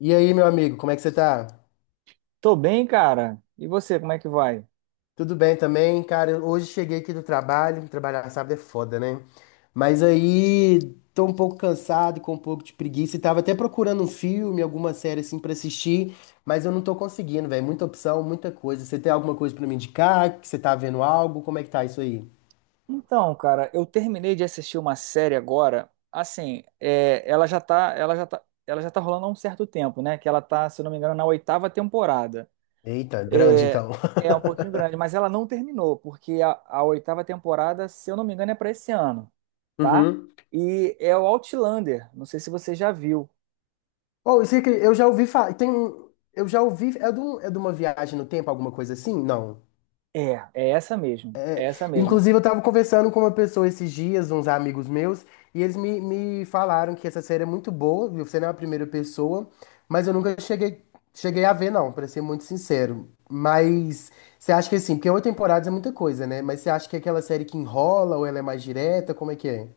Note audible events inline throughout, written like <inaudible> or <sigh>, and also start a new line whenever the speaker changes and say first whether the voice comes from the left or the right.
left: E aí, meu amigo, como é que você tá?
right: Tô bem, cara. E você, como é que vai?
left: Tudo bem também? Cara, hoje cheguei aqui do trabalho, trabalhar sábado é foda, né? Mas aí tô um pouco cansado, com um pouco de preguiça e tava até procurando um filme, alguma série assim pra assistir, mas eu não tô conseguindo, velho. Muita opção, muita coisa. Você tem alguma coisa pra me indicar? Que você tá vendo algo? Como é que tá isso aí?
right: Então, cara, eu terminei de assistir uma série agora. Assim, ela já tá, ela já tá, ela já tá rolando há um certo tempo, né? Que ela tá, se eu não me engano, na oitava temporada.
left: Eita, grande
right: É,
left: então. <laughs>
right: é um pouquinho grande, mas ela não terminou, porque a oitava temporada, se eu não me engano, é pra esse ano, tá?
left: Uhum.
right: E é o Outlander. Não sei se você já viu.
left: Oh, isso aqui, eu já ouvi falar, eu já ouvi, é de uma viagem no tempo, alguma coisa assim? Não.
right: É essa mesmo, é essa mesmo.
left: Inclusive, eu estava conversando com uma pessoa esses dias, uns amigos meus, e eles me falaram que essa série é muito boa, viu? Você não é a primeira pessoa, mas eu nunca cheguei, cheguei a ver, não, para ser muito sincero. Mas você acha que assim, porque 8 temporadas é muita coisa, né? Mas você acha que é aquela série que enrola ou ela é mais direta? Como é que é?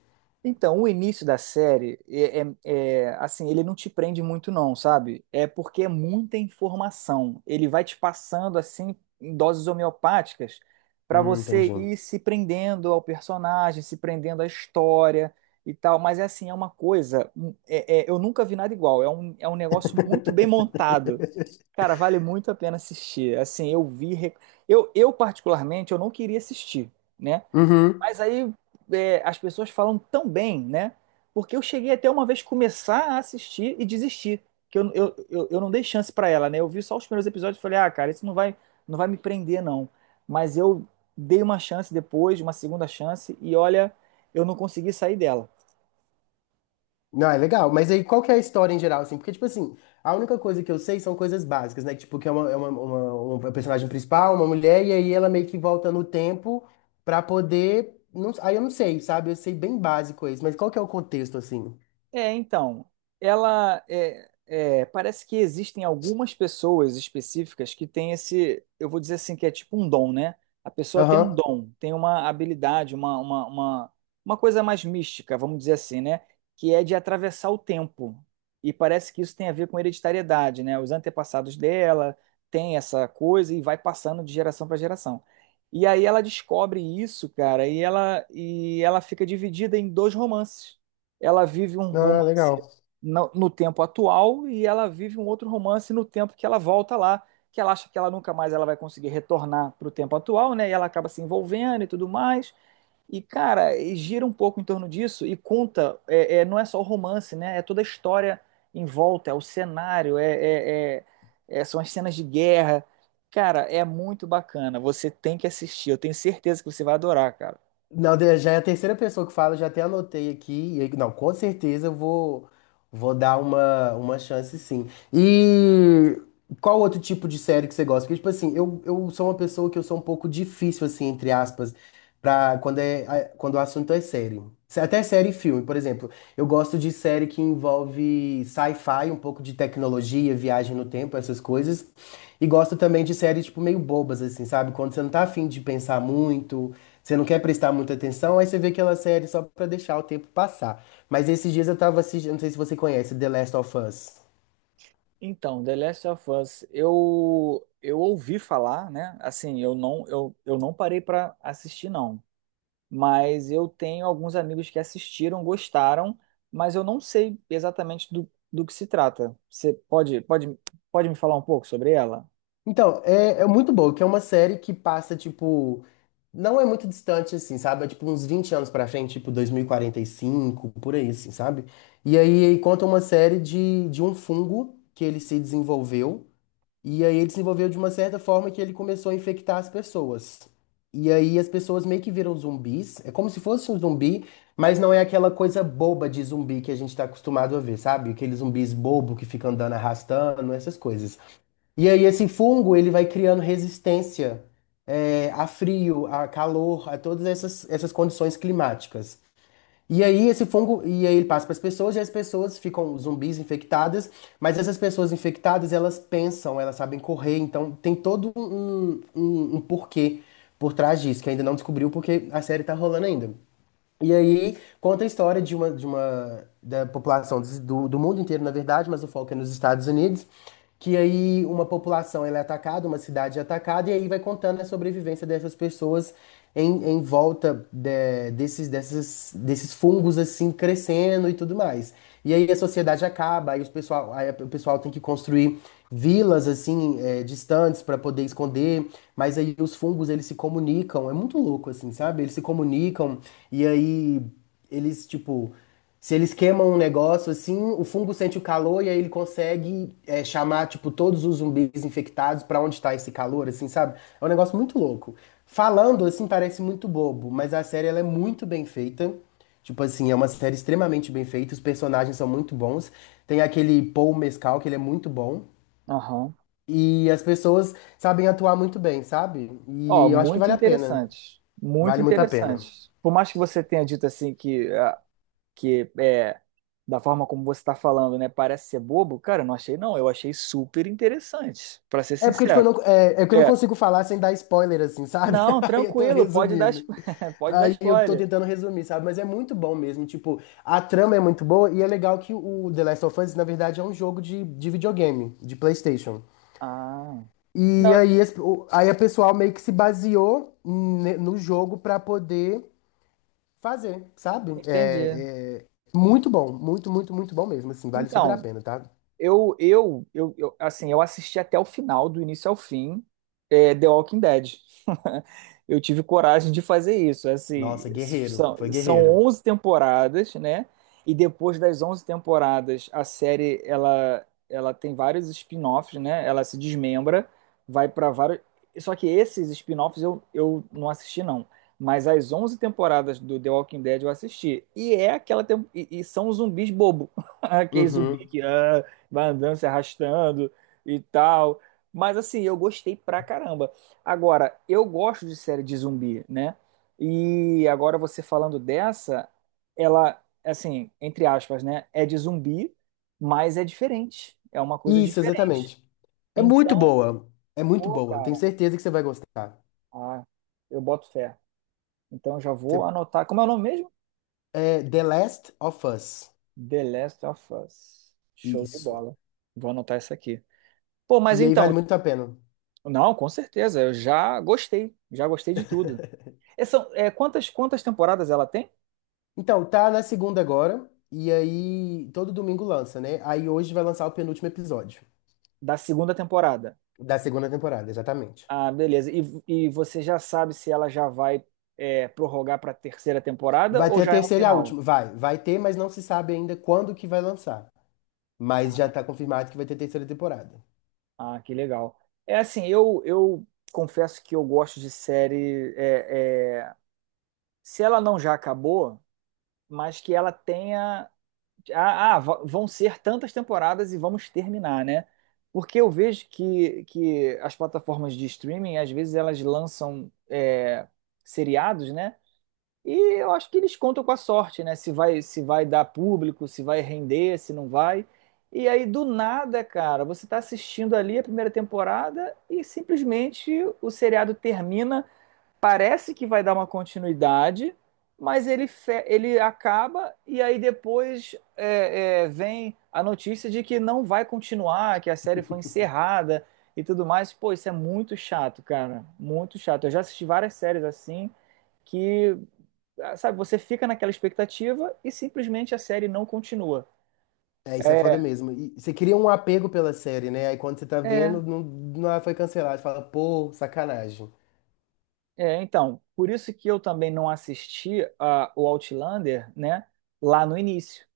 right: Então, o início da série é assim, ele não te prende muito não, sabe? É porque é muita informação. Ele vai te passando assim em doses homeopáticas para você
left: Entendi.
right: ir se prendendo ao personagem, se prendendo à história e tal. Mas é assim, é uma coisa, eu nunca vi nada igual. É um negócio muito bem montado.
left: <laughs>
right: Cara, vale muito a pena assistir. Assim, eu particularmente, eu não queria assistir, né?
left: Uhum.
right: Mas aí as pessoas falam tão bem, né? Porque eu cheguei até uma vez começar a assistir e desistir. Que eu não dei chance pra ela, né? Eu vi só os primeiros episódios e falei, ah, cara, não vai me prender, não. Mas eu dei uma chance depois, uma segunda chance, e olha, eu não consegui sair dela.
left: Não, é legal. Mas aí, qual que é a história em geral, assim? Porque, tipo assim, a única coisa que eu sei são coisas básicas, né? Tipo, que é uma personagem principal, uma mulher, e aí ela meio que volta no tempo pra poder... Não, aí eu não sei, sabe? Eu sei bem básico isso. Mas qual que é o contexto, assim?
right: Então, ela parece que existem algumas pessoas específicas que têm esse, eu vou dizer assim, que é tipo um dom, né? A pessoa tem um
left: Aham.
right: dom, tem uma habilidade, uma coisa mais mística, vamos dizer assim, né? Que é de atravessar o tempo. E parece que isso tem a ver com hereditariedade, né? Os antepassados dela têm essa coisa e vai passando de geração para geração. E aí ela descobre isso, cara, e ela fica dividida em dois romances. Ela vive um
left: Ah,
right: romance
left: legal.
right: no tempo atual e ela vive um outro romance no tempo que ela volta lá, que ela acha que ela nunca mais ela vai conseguir retornar para o tempo atual, né? E ela acaba se envolvendo e tudo mais. E, cara, e gira um pouco em torno disso e conta, não é só o romance, né? É toda a história em volta, é o cenário, são as cenas de guerra. Cara, é muito bacana. Você tem que assistir. Eu tenho certeza que você vai adorar, cara.
left: Não, já é a terceira pessoa que fala, já até anotei aqui. E aí- Não, com certeza vou dar uma chance, sim. E qual outro tipo de série que você gosta? Porque, tipo assim, eu sou uma pessoa que eu sou um pouco difícil, assim, entre aspas, pra quando, quando o assunto é série. Até série e filme, por exemplo. Eu gosto de série que envolve sci-fi, um pouco de tecnologia, viagem no tempo, essas coisas. E gosto também de séries, tipo, meio bobas, assim, sabe? Quando você não tá afim de pensar muito, você não quer prestar muita atenção, aí você vê aquela série só pra deixar o tempo passar. Mas esses dias eu tava assistindo, não sei se você conhece, The Last of Us.
right: Então, The Last of Us, eu ouvi falar, né? Assim, eu não parei para assistir não, mas eu tenho alguns amigos que assistiram, gostaram, mas eu não sei exatamente do que se trata. Você pode me falar um pouco sobre ela?
left: Então, é muito boa, que é uma série que passa, tipo, não é muito distante, assim, sabe? É, tipo, uns 20 anos pra frente, tipo, dois mil e quarenta e cinco por aí, assim, sabe? E aí conta uma série de um fungo que ele se desenvolveu. E aí ele desenvolveu de uma certa forma que ele começou a infectar as pessoas. E aí as pessoas meio que viram zumbis. É como se fosse um zumbi, mas não é aquela coisa boba de zumbi que a gente tá acostumado a ver, sabe? Aqueles zumbis bobo que ficam andando arrastando, essas coisas. E aí esse fungo, ele vai criando resistência, a frio, a calor, a todas essas condições climáticas. E aí esse fungo, e aí ele passa para as pessoas, e as pessoas ficam zumbis infectadas, mas essas pessoas infectadas, elas pensam, elas sabem correr, então tem todo um porquê por trás disso, que ainda não descobriu porque a série tá rolando ainda. E aí conta a história de uma da população do mundo inteiro, na verdade, mas o foco é nos Estados Unidos, que aí uma população ela é atacada, uma cidade é atacada, e aí vai contando a sobrevivência dessas pessoas em volta desses fungos assim crescendo e tudo mais. E aí a sociedade acaba, aí, o pessoal tem que construir vilas assim, distantes para poder esconder, mas aí os fungos eles se comunicam, é muito louco assim, sabe? Eles se comunicam e aí eles tipo, se eles queimam um negócio assim, o fungo sente o calor e aí ele consegue, chamar tipo todos os zumbis infectados para onde está esse calor, assim, sabe? É um negócio muito louco. Falando assim parece muito bobo, mas a série ela é muito bem feita. Tipo assim, é uma série extremamente bem feita, os personagens são muito bons. Tem aquele Paul Mescal, que ele é muito bom.
right: Aham.
left: E as pessoas sabem atuar muito bem, sabe?
right: Ó,
left: E eu acho que
right: muito
left: vale a pena.
right: interessante. Muito
left: Vale muito a pena.
right: interessante. Por mais que você tenha dito assim que ah, que é da forma como você está falando, né? Parece ser bobo, cara, eu não achei não, eu achei super interessante, para ser
left: É porque, tipo, eu
right: sincero.
left: não, é que eu não
right: É,
left: consigo falar sem dar spoiler, assim, sabe?
right: não,
left: <laughs> Aí eu tô
right: tranquilo,
left: resumindo.
right: <laughs> pode dar
left: Aí eu tô
right: spoiler.
left: tentando resumir, sabe? Mas é muito bom mesmo. Tipo, a trama é muito boa e é legal que o The Last of Us, na verdade, é um jogo de videogame, de PlayStation.
right: Ah,
left: E
right: não,
left: aí, aí a pessoal meio que se baseou no jogo pra poder fazer, sabe?
right: entendi.
left: É muito bom, muito, muito, muito bom mesmo, assim, vale super a
right: Então,
left: pena, tá?
right: eu assisti até o final, do início ao fim, The Walking Dead. <laughs> Eu tive coragem de fazer isso. Assim,
left: Nossa, guerreiro,
right: são,
left: foi
right: são
left: guerreiro.
right: 11 temporadas, né? E depois das 11 temporadas, a série ela tem vários spin-offs, né? Ela se desmembra, vai para vários. Só que esses spin-offs eu não assisti, não. Mas as 11 temporadas do The Walking Dead eu assisti. E é aquela. E são os zumbis bobo. <laughs> Aquele zumbi
left: Uhum.
right: que. Ah, vai andando, se arrastando e tal. Mas assim, eu gostei pra caramba. Agora, eu gosto de série de zumbi, né? E agora você falando dessa, ela, assim, entre aspas, né? É de zumbi, mas é diferente. É uma coisa
left: Isso,
right: diferente.
left: exatamente.
right: Então,
left: É muito
right: pô,
left: boa, tenho
right: cara,
left: certeza que você vai gostar.
right: ah, eu boto fé. Então, eu já vou
left: Você-
right: anotar. Como é o nome mesmo?
left: É The Last of Us,
right: The Last of Us. Show de
left: isso.
right: bola. Vou anotar isso aqui. Pô, mas
left: E aí vale
right: então,
left: muito a pena.
right: não, com certeza. Eu já gostei. Já gostei de tudo.
left: <laughs>
right: Quantas temporadas ela tem?
left: Então, tá na segunda agora, e aí todo domingo lança, né? Aí hoje vai lançar o penúltimo episódio
right: Da segunda temporada.
left: da segunda temporada, exatamente.
right: Ah, beleza. E você já sabe se ela já vai prorrogar para a terceira temporada
left: Vai
right: ou
left: ter a
right: já é um
left: terceira e a
right: final?
left: última. Vai ter, mas não se sabe ainda quando que vai lançar. Mas já tá
right: Ah,
left: confirmado que vai ter terceira temporada.
right: ah, que legal. É assim, eu confesso que eu gosto de série. Se ela não já acabou, mas que ela tenha ah, ah, vão ser tantas temporadas e vamos terminar, né? Porque eu vejo que as plataformas de streaming, às vezes, elas lançam seriados, né? E eu acho que eles contam com a sorte, né? Se vai dar público, se vai render, se não vai. E aí, do nada, cara, você tá assistindo ali a primeira temporada e simplesmente o seriado termina parece que vai dar uma continuidade, mas ele acaba e aí depois vem a notícia de que não vai continuar, que a série foi encerrada e tudo mais. Pô, isso é muito chato, cara. Muito chato. Eu já assisti várias séries assim que, ah, sabe, você fica naquela expectativa e simplesmente a série não continua.
left: É, isso é foda
right: É,
left: mesmo. E você cria um apego pela série, né? Aí quando você tá
right: é,
left: vendo, não, não ela foi cancelada. Você fala, pô, sacanagem.
right: é. Então, por isso que eu também não assisti a, o Outlander, né, lá no início,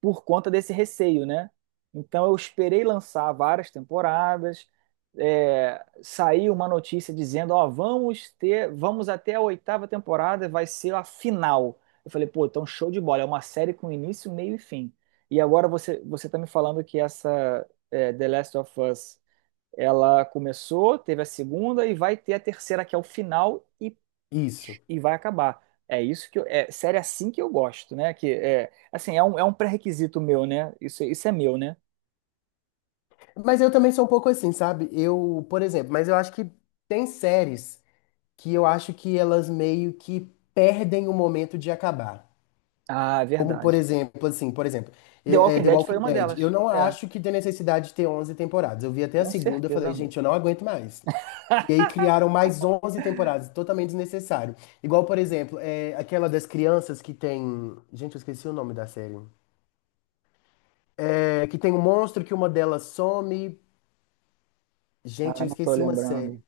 right: por conta desse receio, né? Então eu esperei lançar várias temporadas, saiu uma notícia dizendo, ó, vamos ter, vamos até a oitava temporada, vai ser a final. Eu falei, pô, então show de bola, é uma série com início, meio e fim. E agora você tá me falando que essa The Last of Us, ela começou, teve a segunda e vai ter a terceira que é o final e
left: Isso.
right: e vai acabar. É isso que eu, é série assim que eu gosto, né? Que é assim, é um pré-requisito meu, né? Isso é meu, né?
left: Mas eu também sou um pouco assim, sabe? Eu, por exemplo, mas eu acho que tem séries que eu acho que elas meio que perdem o momento de acabar.
right: Ah,
left: Como, por
right: verdade.
left: exemplo, assim, por exemplo,
right: The Walking
left: The
right: Dead foi
left: Walking
right: uma
left: Dead. Eu
right: delas.
left: não
right: É,
left: acho que tem necessidade de ter 11 temporadas. Eu vi até a
right: com
left: segunda e
right: certeza
left: falei,
right: não.
left: gente, eu não aguento mais. E aí criaram mais 11 temporadas, totalmente desnecessário. Igual, por exemplo, aquela das crianças que tem... Gente, eu esqueci o nome da série. É, que tem um monstro que uma delas some. Gente,
right: Ah,
left: eu
right: não tô
left: esqueci uma
right: lembrando.
left: série.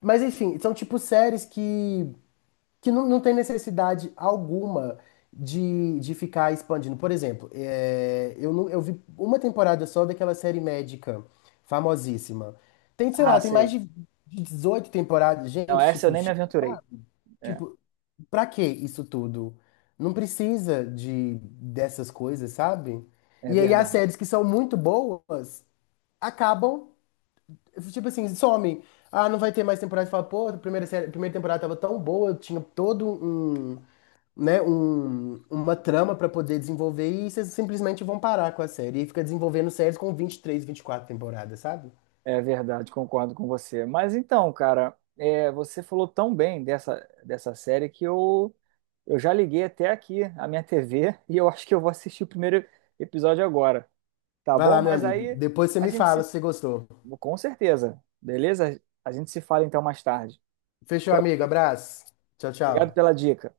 left: Mas, enfim, são tipo séries que não, não tem necessidade alguma de ficar expandindo. Por exemplo, não, eu vi uma temporada só daquela série médica famosíssima. Tem, sei
right: Ah,
left: lá, tem mais
right: sei.
left: de 18 temporadas.
right: Não,
left: Gente,
right: essa eu
left: tipo,
right: nem me aventurei. É,
left: tipo, pra que isso tudo? Não precisa de dessas coisas, sabe?
right: é
left: E aí as
right: verdade.
left: séries que são muito boas acabam, tipo assim, somem. Ah, não vai ter mais temporada. Fala, pô, a primeira série, a primeira temporada tava tão boa, tinha todo um, né, uma trama pra poder desenvolver e vocês simplesmente vão parar com a série. E fica desenvolvendo séries com 20 23 24 temporadas, sabe?
right: É verdade, concordo com você. Mas então, cara, você falou tão bem dessa, dessa série que eu já liguei até aqui a minha TV <laughs> e eu acho que eu vou assistir o primeiro episódio agora. Tá
left: Vai
right: bom?
left: lá, meu
right: Mas
left: amigo.
right: aí
left: Depois você
right: a
left: me
right: gente
left: fala
right: se.
left: se você gostou.
right: Com certeza. Beleza? A gente se fala então mais tarde.
left: Fechou, amigo. Abraço. Tchau,
right: Obrigado
left: tchau.
right: pela dica.